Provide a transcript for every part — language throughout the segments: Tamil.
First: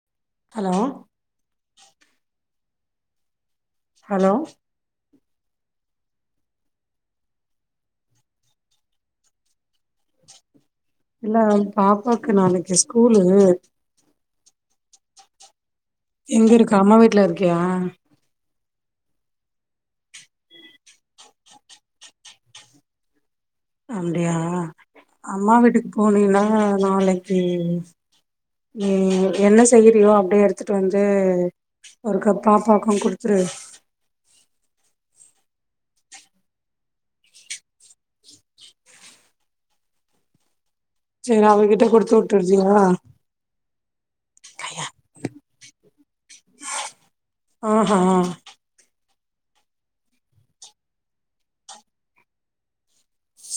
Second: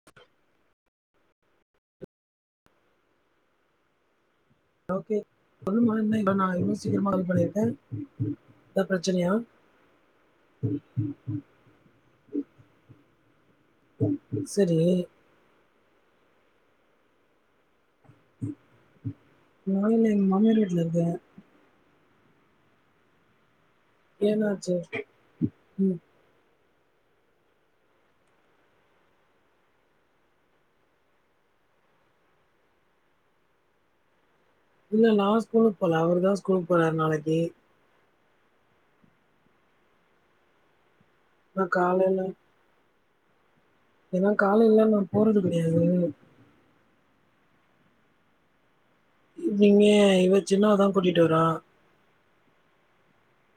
[inaudible] ஹலோ ஹலோ ஓகே சொல்லுமா இவ்ளோ சீக்கிரமா பண்ணியிருக்கே ஏ பிரச்சனையா [inaudible] [inaudible] இல்ல பாப்பாவுக்கு நாளைக்கு ஸ்கூலு சரி எங்க இருக்க அம்மா வீட்ல இருக்கியா நா இல்ல எங்க மாமியார் வீட்ல இருக்க அப்டியா ஏன்னாச்சு அம்மா வீட்டுக்கு ம் போனீன்னா நாளைக்கி நி என்ன செய்யறியோ அப்டியே எடுத்துட்டு வந்து ஒரு கப் பாப்பாக்கூ குடுத்துரு இல்ல நா ஸ்கூலுக்கு போல அவர் தா ஸ்கூலுக்கு போராரு நாளைக்கு செரி நா அவரு கிட்ட குடுத்து வுட்டுரியா ஏன்னா காலையல நா போறது கெடையாது ஆஹா இங் இங்க இவ சின்னவதா கூட்டிட்டு வரா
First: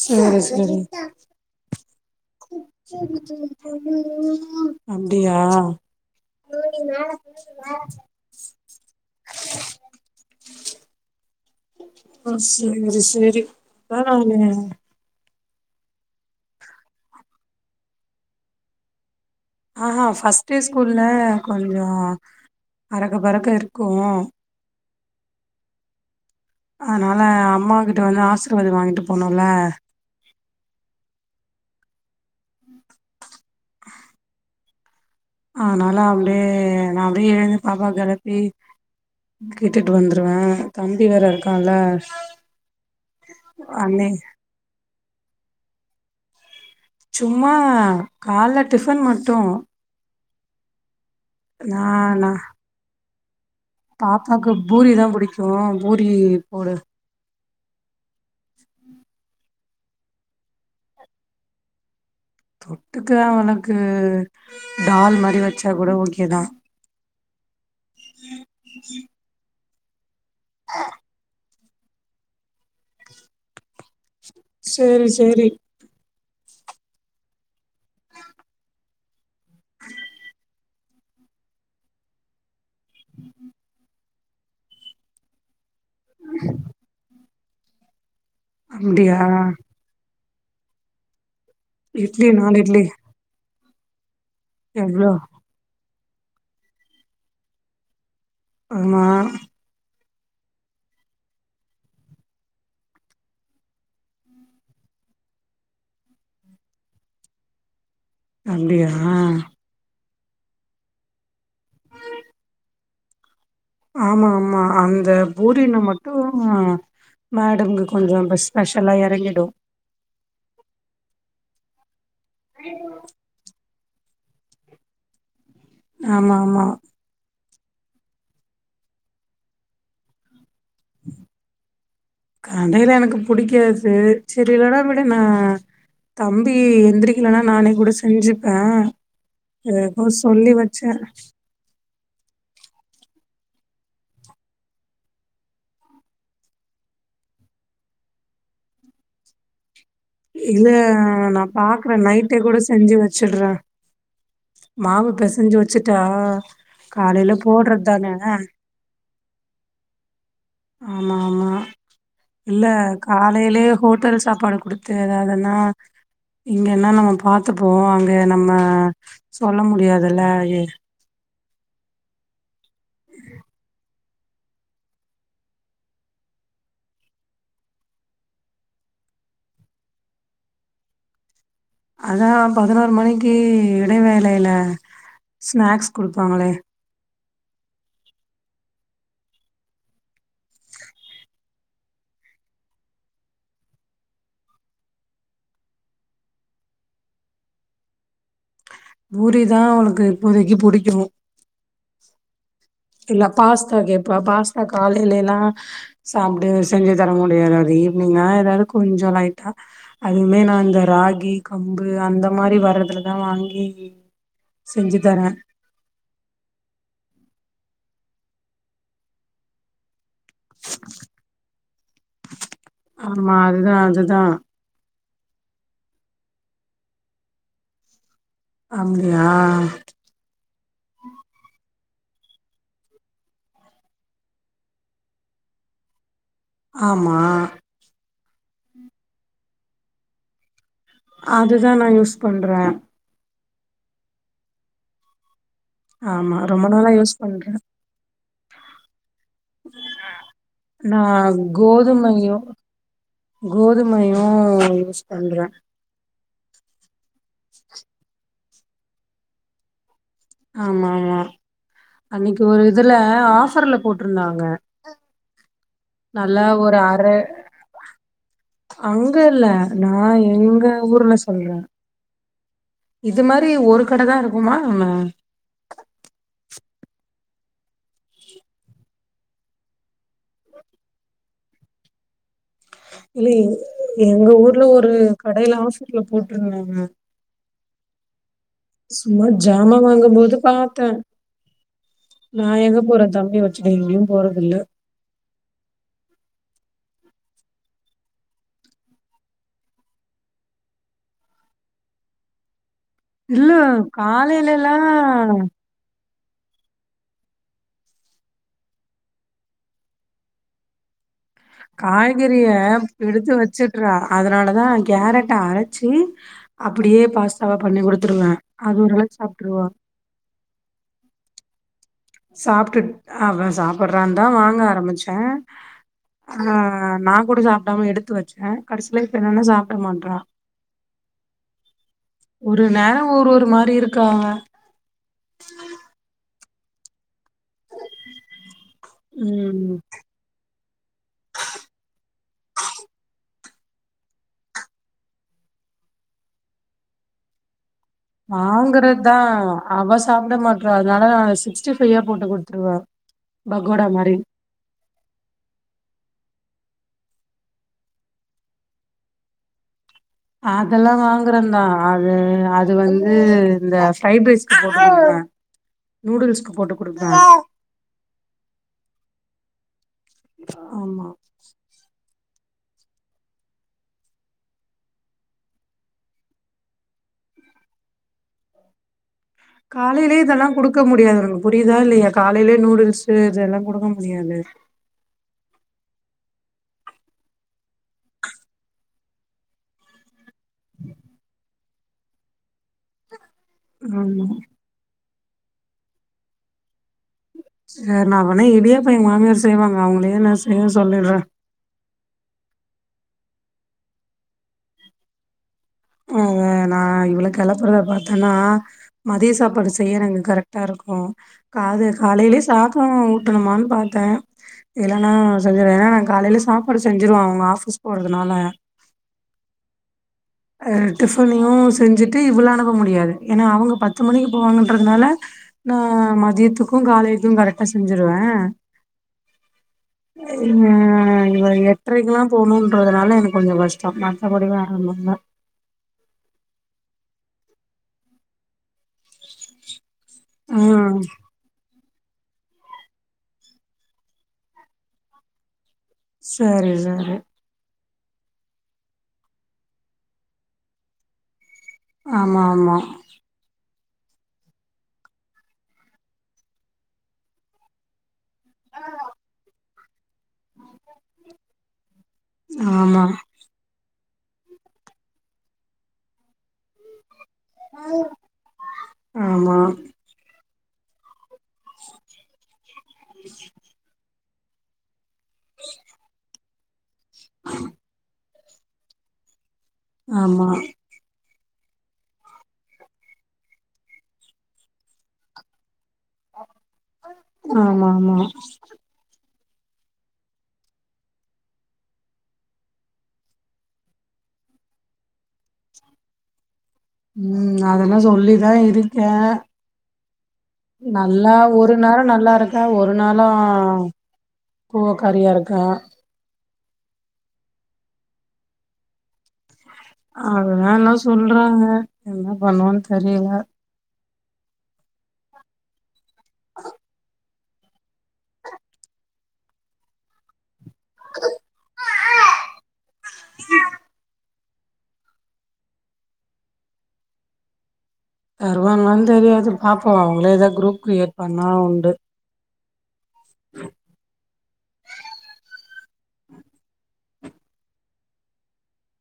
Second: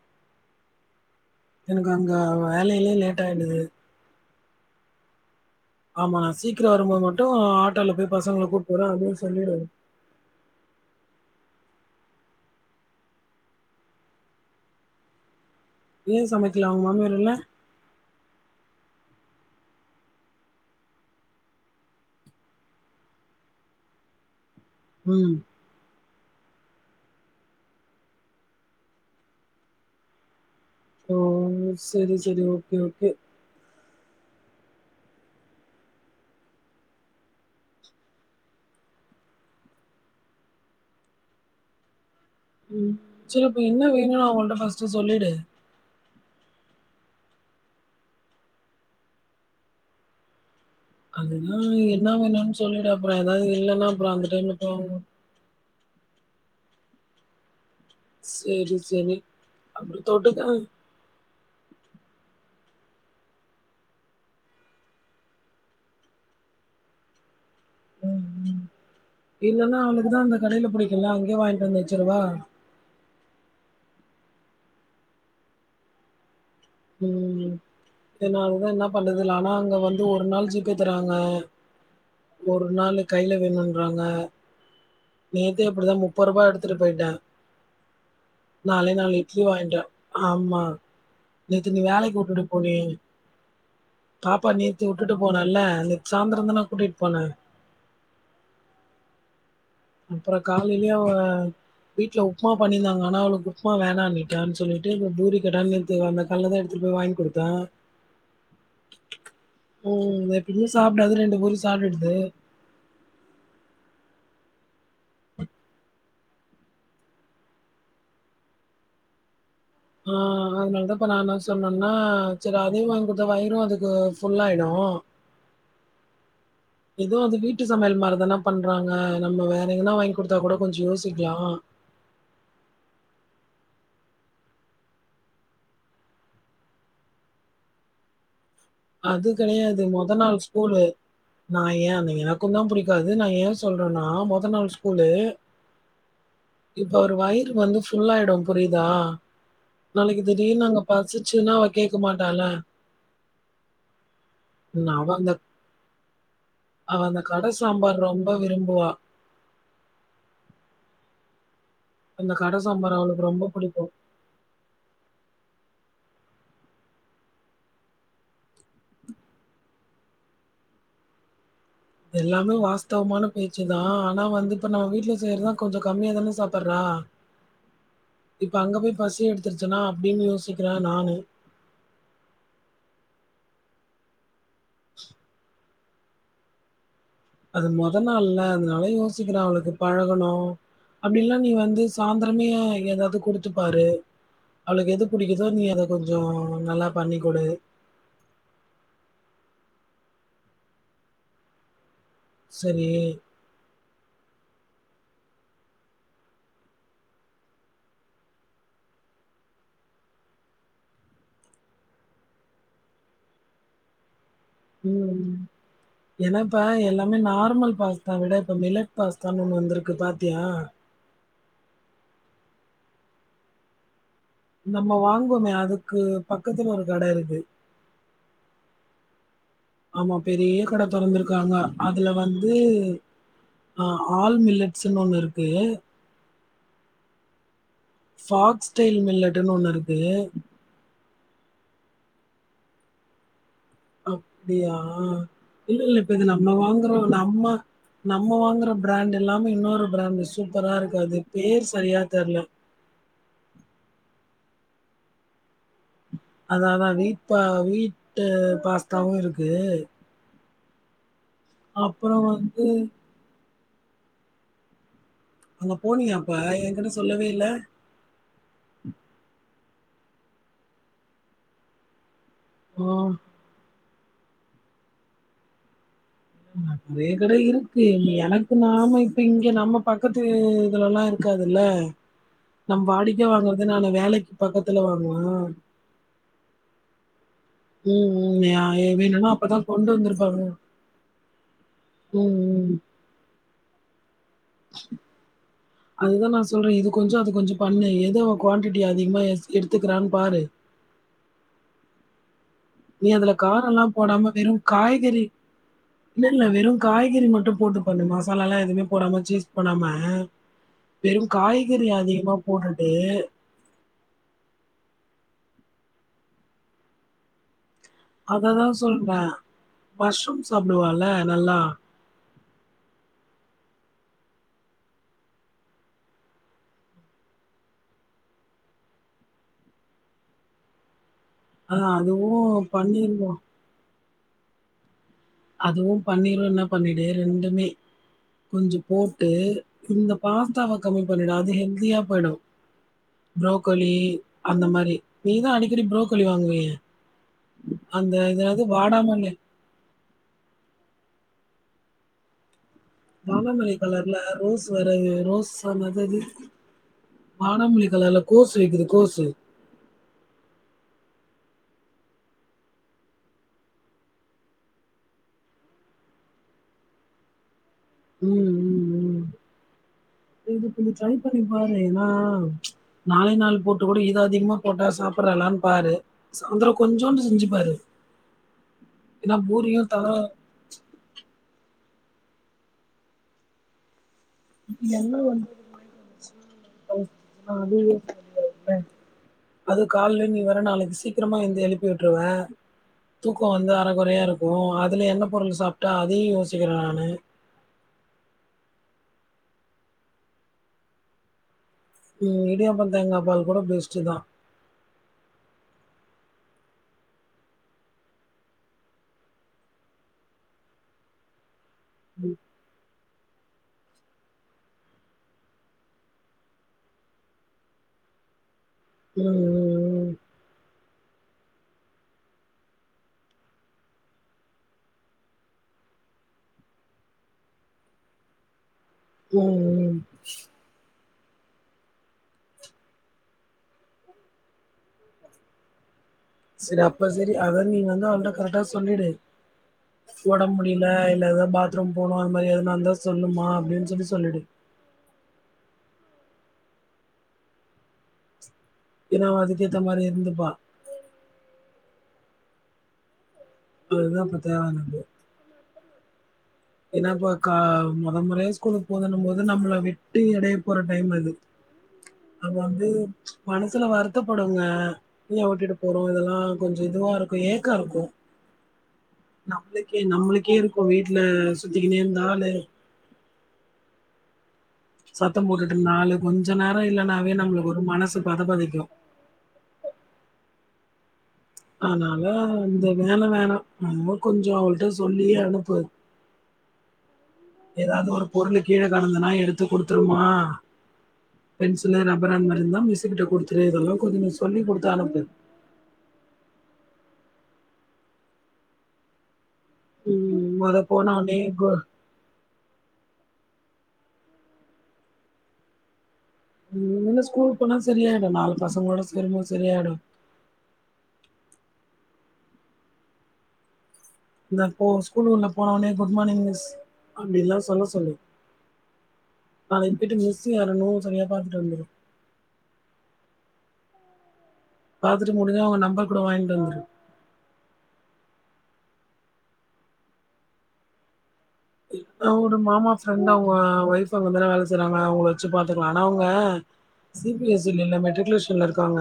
சரி சரி எனக்கு அங் வேலையிலே லேட் ஆய்டுது அப்டியா ஆமா சீக்கிரோ வரும்போது மட்டு ஆட்டோல போய் பசங்கள கூப்னு வரேன் அப்டின்னு சொல்லிடு ஆ செரி செரி வேணாங்குறியா ஏன் சமைக்கல அவங்க மாமியர் இல்ல ஆஹா ஃபர்ஸ்ட் டே ஸ்கூல்ல கொஞ்சோ அறக்க பறக்க இருக்கூ ம் அதனால அம்மாக்கிட்ட வந்து ஆசிர்வாதோ வாங்கிட்டு போனும்ல ஓ செரி செரி ஓகே ஓகே அதனால அப்டியே நா அப்டியே எழுந்து பாப்பா கெலப்பி விட்டுட்டு வந்துருவே தம்பி வேற இருக்கான்ல ம் சேரி அப்ப என்ன அண்ணே வேணு அங்கட்ட பர்ஸ்ட்டு சொல்லிடு சும்மா கால்ல டிஃபன் மட்டு அதுதா நா என்ன நா வேணு சொல்லிடு அப்பறோ ஏதாவது இல்ன்னா அப்பறோ அந்த டைம்ல போகணு ஆ பூரி ஏறி போட செரி செரி அப்பறோ தொட்டுக்க தொட்டுக்க அவனுக்கு டால் மாரி வெச்சா கூட ஓகே தா ம் ம் இல்லன்னா அவளுக்குதா அந்த கடையில புடிக்குல்ல அங்கயே வாங்கிட்டு வந்து வச்சிரவா செரி செரி ம் அதனால என்னா பண்றது நாளா அங்க வந்து ஒரு நாள் ஜீப்பேதறாங்க ஒரு நாள் கையில வேணுன்றாங்க நேத்தே இப்டிதா முப்பதுரூபா எடுத்துட்டு போயிட்டா நாளே நாள் அப்டியா இட்லி வாங்ட்டா ஆமா நேத்து நீ வேலைக்கு இட்லி உட்டுட்டு நாலு இட்லி போனியே பாப்பா நேத்து எவ்ளோ உட்டுட்டு போனல்ல அது சாந்திரதான கூட்டிட்டு போன ஆமா அப்பறோ காலையிலயு அவ வீட்ல உப்மா பண்ணிருந்தாங்க ஆனா அவளளுக்கு உப்புமா வேண்டானீட்டு சொல்லிவிட்டு இவ பூரி கேட்டான்னு தீ அந்த கல்லதா எடுத்துட்டு போய் வாங்கி குடுத்த அப்டியா ஓ எப்பமே சாப்டாது ரெண்டு பூரி சாப்ட்டதது ஆமா ஆமா அந்த பூரினா மட்டு மேடம்கு கொஞ்சோ பஸ் ஸ்பெஷலா எறங்கிடோ ஆ அதனால தாப்பா நா நா சொன்னேனா செரி அதே வாங்கி குடுத்தா வயிறு அது யோ ஃபுல்லா ஆயிடோ ஆமா ஆமா இதுவு அது வீட்டு சமையல் மாரிதானா பண்றாங்க நம்ம வேற எங்கன்னா வாங்கி கொடுத்தா கூட கொஞ்சோ யோசிக்கலாம் கடையில எனக்கு புடிக்காது சேரி இல்லனா விடு நா தம்பி எந்திரிக்கலனா நானே கூட செஞ்சுப்ப அது கடையாது மொத நாள் ஸ்கூலு நான் ஏன் அந்த எனக்கு தா புடிக்காது நா ஏன் சொல்றேன்னா மொத நாள் ஸ்கூலு இப்ப அவரு வயிறு வந்து ஃபுல்லாயிடு புரியிதா இல்ல நா அவ பாக்குற கேட்க நைட்டே மாட்டாள. கூட செஞ்சி வெச்சிட்ற ம் அவ மாவு அந்த பெசஞ்சி வெச்சுட்டா காலையில போட்றது தான ம்போவா ஆமா ஆமா அந்த கடை இல்ல சாம்பார் அவளுக்கு ரொம்ப காலையிலயே பிடிக்கும். ஹோட்டல் சாப்பாடு குடுத் து யதாதுன்னா இங்கனா நம்ம பாத்துப்போ அங்க நம்ம சொல்ல முடியாதல்ல எல்லாமே வாஸ்தவமான பேச்சு தா ஆனா வந்து இப்ப நம்ம வீட்ல செய்யறத கொஞ்சோ கம்மியா தான சாப்பற்றா இப்போ அங்க போய் பசி எடுத்துருச்சுன்னா அப்டின்னு யோசிக்கிற நானு ஆனா பதினோரு மணிக்கி இடைவேளையில ஸ்நாக்ஸ் குடுப்பாங்களே அது முதல் நாள்ல அதனால யோசிக்கறா அவளுக்கு பழகணு அப்டில்லா நீ வந்து சாந்தரமே ஏதாவது குடுத்துப்பாரு அவளுக்கு எது புடிக்குதோ நீ அத கொஞ்சோ நல்லா பண்ணி குடு பூரி தா அவனுக்கு இப்போதைக்கி புடிக்கோ சரி இல்ல பாஸ்தா கேட்போ பாஸ்தா காலையிலல்லா சாப்டே செஞ்சி தர முடியாது அது ஈவி்னிங்கா ஏதாவது கொஞ்சோ லைட்டா அதுவுமே நான் இந்த ராகி கம்பு அந்த மாரி வர்றதுலதா வாங்கி செஞ்சி தரே ஏன்னாப்ப எல்லாமே நார்மல் பாஸ்தா விட இப்ப மிலட் பாஸ்தான்னு ஒண்ணு வந்துருக்கு பாத்தியா ஆமா அதுதா அதுதா நம்ம வாங்கோமே அதுக்கு பக்கத்துல ஒரு கட இருக்கு அங்கயா ஆமா பெரிய கட தொறந்திருக்காங்க அதுல வந்து ஆ ஆல் மில்லட்ஸ்னு ஒன்னு இருக்கு ஆமா ஃபாக்ஸ் ஸ்டைல் மில்லட்டுனு ஒன்னு இருக்கு அதுதா நா யூஸ் பண்றே அப்டியா இல்ல இல்ல இப்ப இது ஆமா நம்ம ரொம்ப நாளா வாங்குறோ யூஸ் நம்ம பண்றேன். நம்ம வாங்குற பிராண்ட் இல்லாம இன்னொரு பிராண்டு் சூப்பரா இருக்கு அது நான் பேர் சரியா கோதுமையு தெர்ல கோதுமையு யூஸ் பண்றே அதா அதா நீத்தா வீட்டு பாஸ்தாவு இருக்கு ஆமா ஆமா அப்புறம் அன்னக்கி வந்து ஒரு இதுல ஆஃபர்ல போட்டிருந்தாங்க அங்க போனியா அப்ப எங்கிட்ட சொல்லவே இல்ல அங்க இல்ல நா எங்க ஊர்ல சொல்றே ஆ. இது மாரி ஒரு கட தா இருக்குமா என்ன ம் வேற கட இருக்கு இங்க எனக்கு நாம இப்ப இங்க நம்ம பக்கத்து இதுலல்லா இரு க்காதுல இல்ல எங்க வேலைக்கு ஊர்ல பக்கத்துல ஒரு வாங்குவே கடயில ஆஃபர்ல போட்டுருந்தாங்க ம் ம் யா சும்மா வேணுன்னா அப்பதா ஜாமா கொண்டு வாங்கும்போது வந்திருப்பாங்க பாத்தே ம் நா ம் எங்க போறே தம்பி வச் சு எங்கயு போறதில்ல அதுதா நா சொல்றே இது கொஞ்சோ அது கொஞ்சோ பண்ணு எதோ குவான்டிட்டி அதிகமா எடுத் எடுத்துக்கிறானு பாரு நீ அதுல இல்ல காரெல்லா போடாம வெருங் காய்கறி காலையிலல்லா இல்ல இல்ல வெறு காய்கறி மட்டு போட்டு பண்ணு மசாலால்லா எதுவுமே போடாம சீஸ் பண்ணாம வெறுங் காய்கறி அதிகமா போட்டுட்டு டுறா அதனால தா கேரட்ட அரச்சி அப்டியே பாஸ்தாவா பண்ணி குடுத் ட்ருலா அததா அது ஒரு அளவுக்கு சொல்றே சாப்ட்டுருவா மஷ்ரூம் சாப்பிடுவால நல்லா சாப்டுட் அவன் சாப்பிடுறான் தா வாங்க ஆரம்பிச்சே ஆ நா கூட சாப்பிடாம எடுத்து வச்சே கடைசில இப்ப என்னன்னா சாப்பிட மாட்றா ஆ ஒரு அதுவும் நேரோ ஒரு பண்ணிருவோம். ஒரு மாரி இருக்காங்க அதுவு பன்னீர் இருந்தா பண்ணிடு ரெண்டுமே கொஞ்சு கோப்ட்டு ம் இந்தப் பாஸ்தாவ கம்மி பண்ணிடு அது ஹெல்தியா போயிடு புரோக்கோலி அந்த மாரி நீ தா அடிக்கடி புரோக்கோலி வாங்குவியே அந்த இது என்னது வாங்கறது தா வாடாமல்லி அவ சாப்பிட மாட்றா அதனால நா சிக்ஸ்டி ஃபைவா போட்டு குடுத்துருவே வாடாமல்லி பகோடா மாரி கலர்ல ரோஸ் பிறகு ரோஸ் அந்ததது வாட மல்லிக்கலர்ல கோசு வைக்குது கோசு அதெல்லா வாங்குறந்தா அது அது வந்து இந்த ஃப்ரைப் ரைஸ்கு போட்டு குடுத்து வுட்ருவே நூடுல்ஸ்கு போட்டு குடுப்பே ம் ம் ம். இது கொஞ்சோ ஆமா ட்ரை பண்ணி பாரு ஏனா நாளு நாள் போட்டு கூட இது அதிகமா போட்டா சாப்ட்றாலானு பாரு சாய்ந்தரோ கொஞ்சோண்டு செஞ்சு பாரு ஹ ஏன்னா பூரியும் தல காலைலயே இதெல்லா குடுக்க முடியாது உனக்கு புரியுதா இல்லையா காலைலயே நூடுல்ஸு இதெல்லா குடுக்க முடியாது இது என்ன ஒன் [inaudible] அது காலைல நீ வர நாளைக்கி சீக்கிரமா இந்து எழுப்பி விட்ருவே தூக்க வந்து அரைகுறையா ஆமா இருக்கு அதில எண்ண பொருள் சாப்ட்டு அதையு யோசிக்றே நானு சார் நா வேனே இடியாப்ப எங்க மாமியார் செய்வாங்க அவங்களே நா செய்ய சொல்லிட்றே ம் இடியாப்ப தேங்காய் பால் கூட பெஸ்ட் தா அத நா இவள கெளப்பறத பாத்தன்னா மதிய சாப்பாடு செய்யரங்க கரெக்டா இருக்கு காது காலையிலயே சாத ஊட்டணுமானு பாத்தே இல்லன்னா செஞ்சுறுவே ஏனா நா காலைல சாப்பாடு செஞ்சுடுவே அவங்க ஆஃபீஸ் போறதுனால ம் ஆ டிஃபனையு செஞ்சுட்டு இவள அனுப முடியாது ஏன்னா அவங்க பத்து மணிக்கு போவாங்கன்றதுனால நா மதியத்துக்கு காலையுக்கு கரெக்டா செஞ்சிருவே ம் ம் இவ எட்ரைக்குலா போணுன்றதுனால எனக்கு கொஞ்சோ கஷ்ட மத்தபடிலா வேற ஒன்னு இல்ல சரி அப்பா சரி அதா நீ வந்து அவள்ட கரெக்டா சொல்லிடு ஓட முடில ம் இல்லதா பாத்ரூம் போணு அது மாறி எதுனா இருந்தா சொல்லுமா அப்டின்னு சொல்லி சொல்லிடு சரி சரி ஏனா அதுக்கேத்த மாரி இருந்துப்பா ஆம ஆமா இல்ல இதா பிரச்சனையா என்னன்டு என்னாப்ப கா முத முறையா ஸ்கூலுக்கு போதனும் போது நம்மள மிரி ட்டி எடய போற டைம் அது அப்ப வந்து ஆமா மனசுல வருத்தப்படுங்க ஏ ஓட்டிட்டு போறோ இதெல்லா கொஞ்சோ இதுவா இருக்கு கொய்யஏக்கா இருக்கு ஆமா நம்ளுக்கே நம்ளுக்கே இருக்கு வீட்ல சுத்திகினெ இருந்த ஆளு [inaudible] சத்தம் போட்டுட்டு இருநாலு கொஞ்சோ நேர இல்லனாவே நம்மளுக்கு ஒரு மனசு பத பதைக்கு ஆமா அதனால இந்த வேலை வேண நம கொஞ்சோ அவள்ட சொல்லியே அனுப்பு ஆமா ஏதாது ஆமா ஒரு பொருள் கீழ கடந்தனா எடுத்து குடுத்துருமா பென்சிலு ரப்பர் அந்த மாறி இருந்தா மிசிக்கிட்ட கொடுத்துரு இதெல்லா கொஞ்ச சொல்லி கொடுத்து அனுப்பு ம் அதெல்லா சொல்லிதா இருக்கே ம் மொத போன ஒன்னே நல்லா கு ஒரு நேர நல்லா இருக்க ஒரு நாளு கோவக்காரியா இருக்க ம் என்ன ஸ்கூல் போனா சரியாயிடு நாலு பசங்களோட சேரும்போது சரியாயிடு அதுதா எல்லா சொல்றாங்க என்ன பண்ணுவன்னு தெரியல இந்த இப்போ ஸ்கூல்குள்ளே போன உடனே குட் மார்னிங் மிஸ் அப்டின்ல்லா சொல்ல சொல்லு நாளைக்கு போயிட்டு மிஸு யாருணு சரியா பாத்துட்டு வந்துரு பாத்துட்டு முடிஞ்சா அவங்க நம்பர் கூட வாங்கிட்டு வந்துரு தருவான்னா தெரியாது பாப்போ அவங்களே ஏதா குரூப் கிரியேட் பண்ணா ல்லனா உடு மாமா ஃப்ரெண்ட் அவங்க ஒயஃப் அங்கதான வேலை செய்றாங்க அவங்கள வச்சு பா த்துகலா ஆனா அவங்க சி பி எஸ் சி ல இல்ல மெட்ரிகுலேஷன்ல இருக்காங்க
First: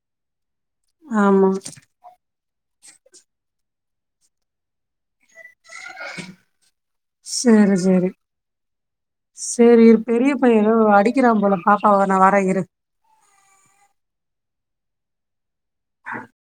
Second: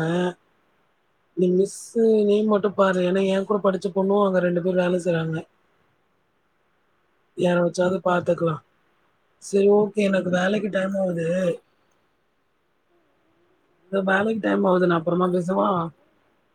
நீ ஆமா மிஸு நேம் மட்டு பாரு ஏன்னா ஏ கூட படிச்சு பொண்ணு அங்க ரெண்டு பேர் வேல செய்றாங்க [inaudible] யார சேரி வச்சாது சேரி பாத்துக்கலா சரி சேரி ஓகே எனக்கு பெரிய பைய வேலைக்கு ஏதோ டைம் ஆகுது அடிக்கிறா போல பாப்பாவ நா வரே இரு தோ வேலைக்கு டைம் ஆது நா அப்புறமா பேசவா [inaudible]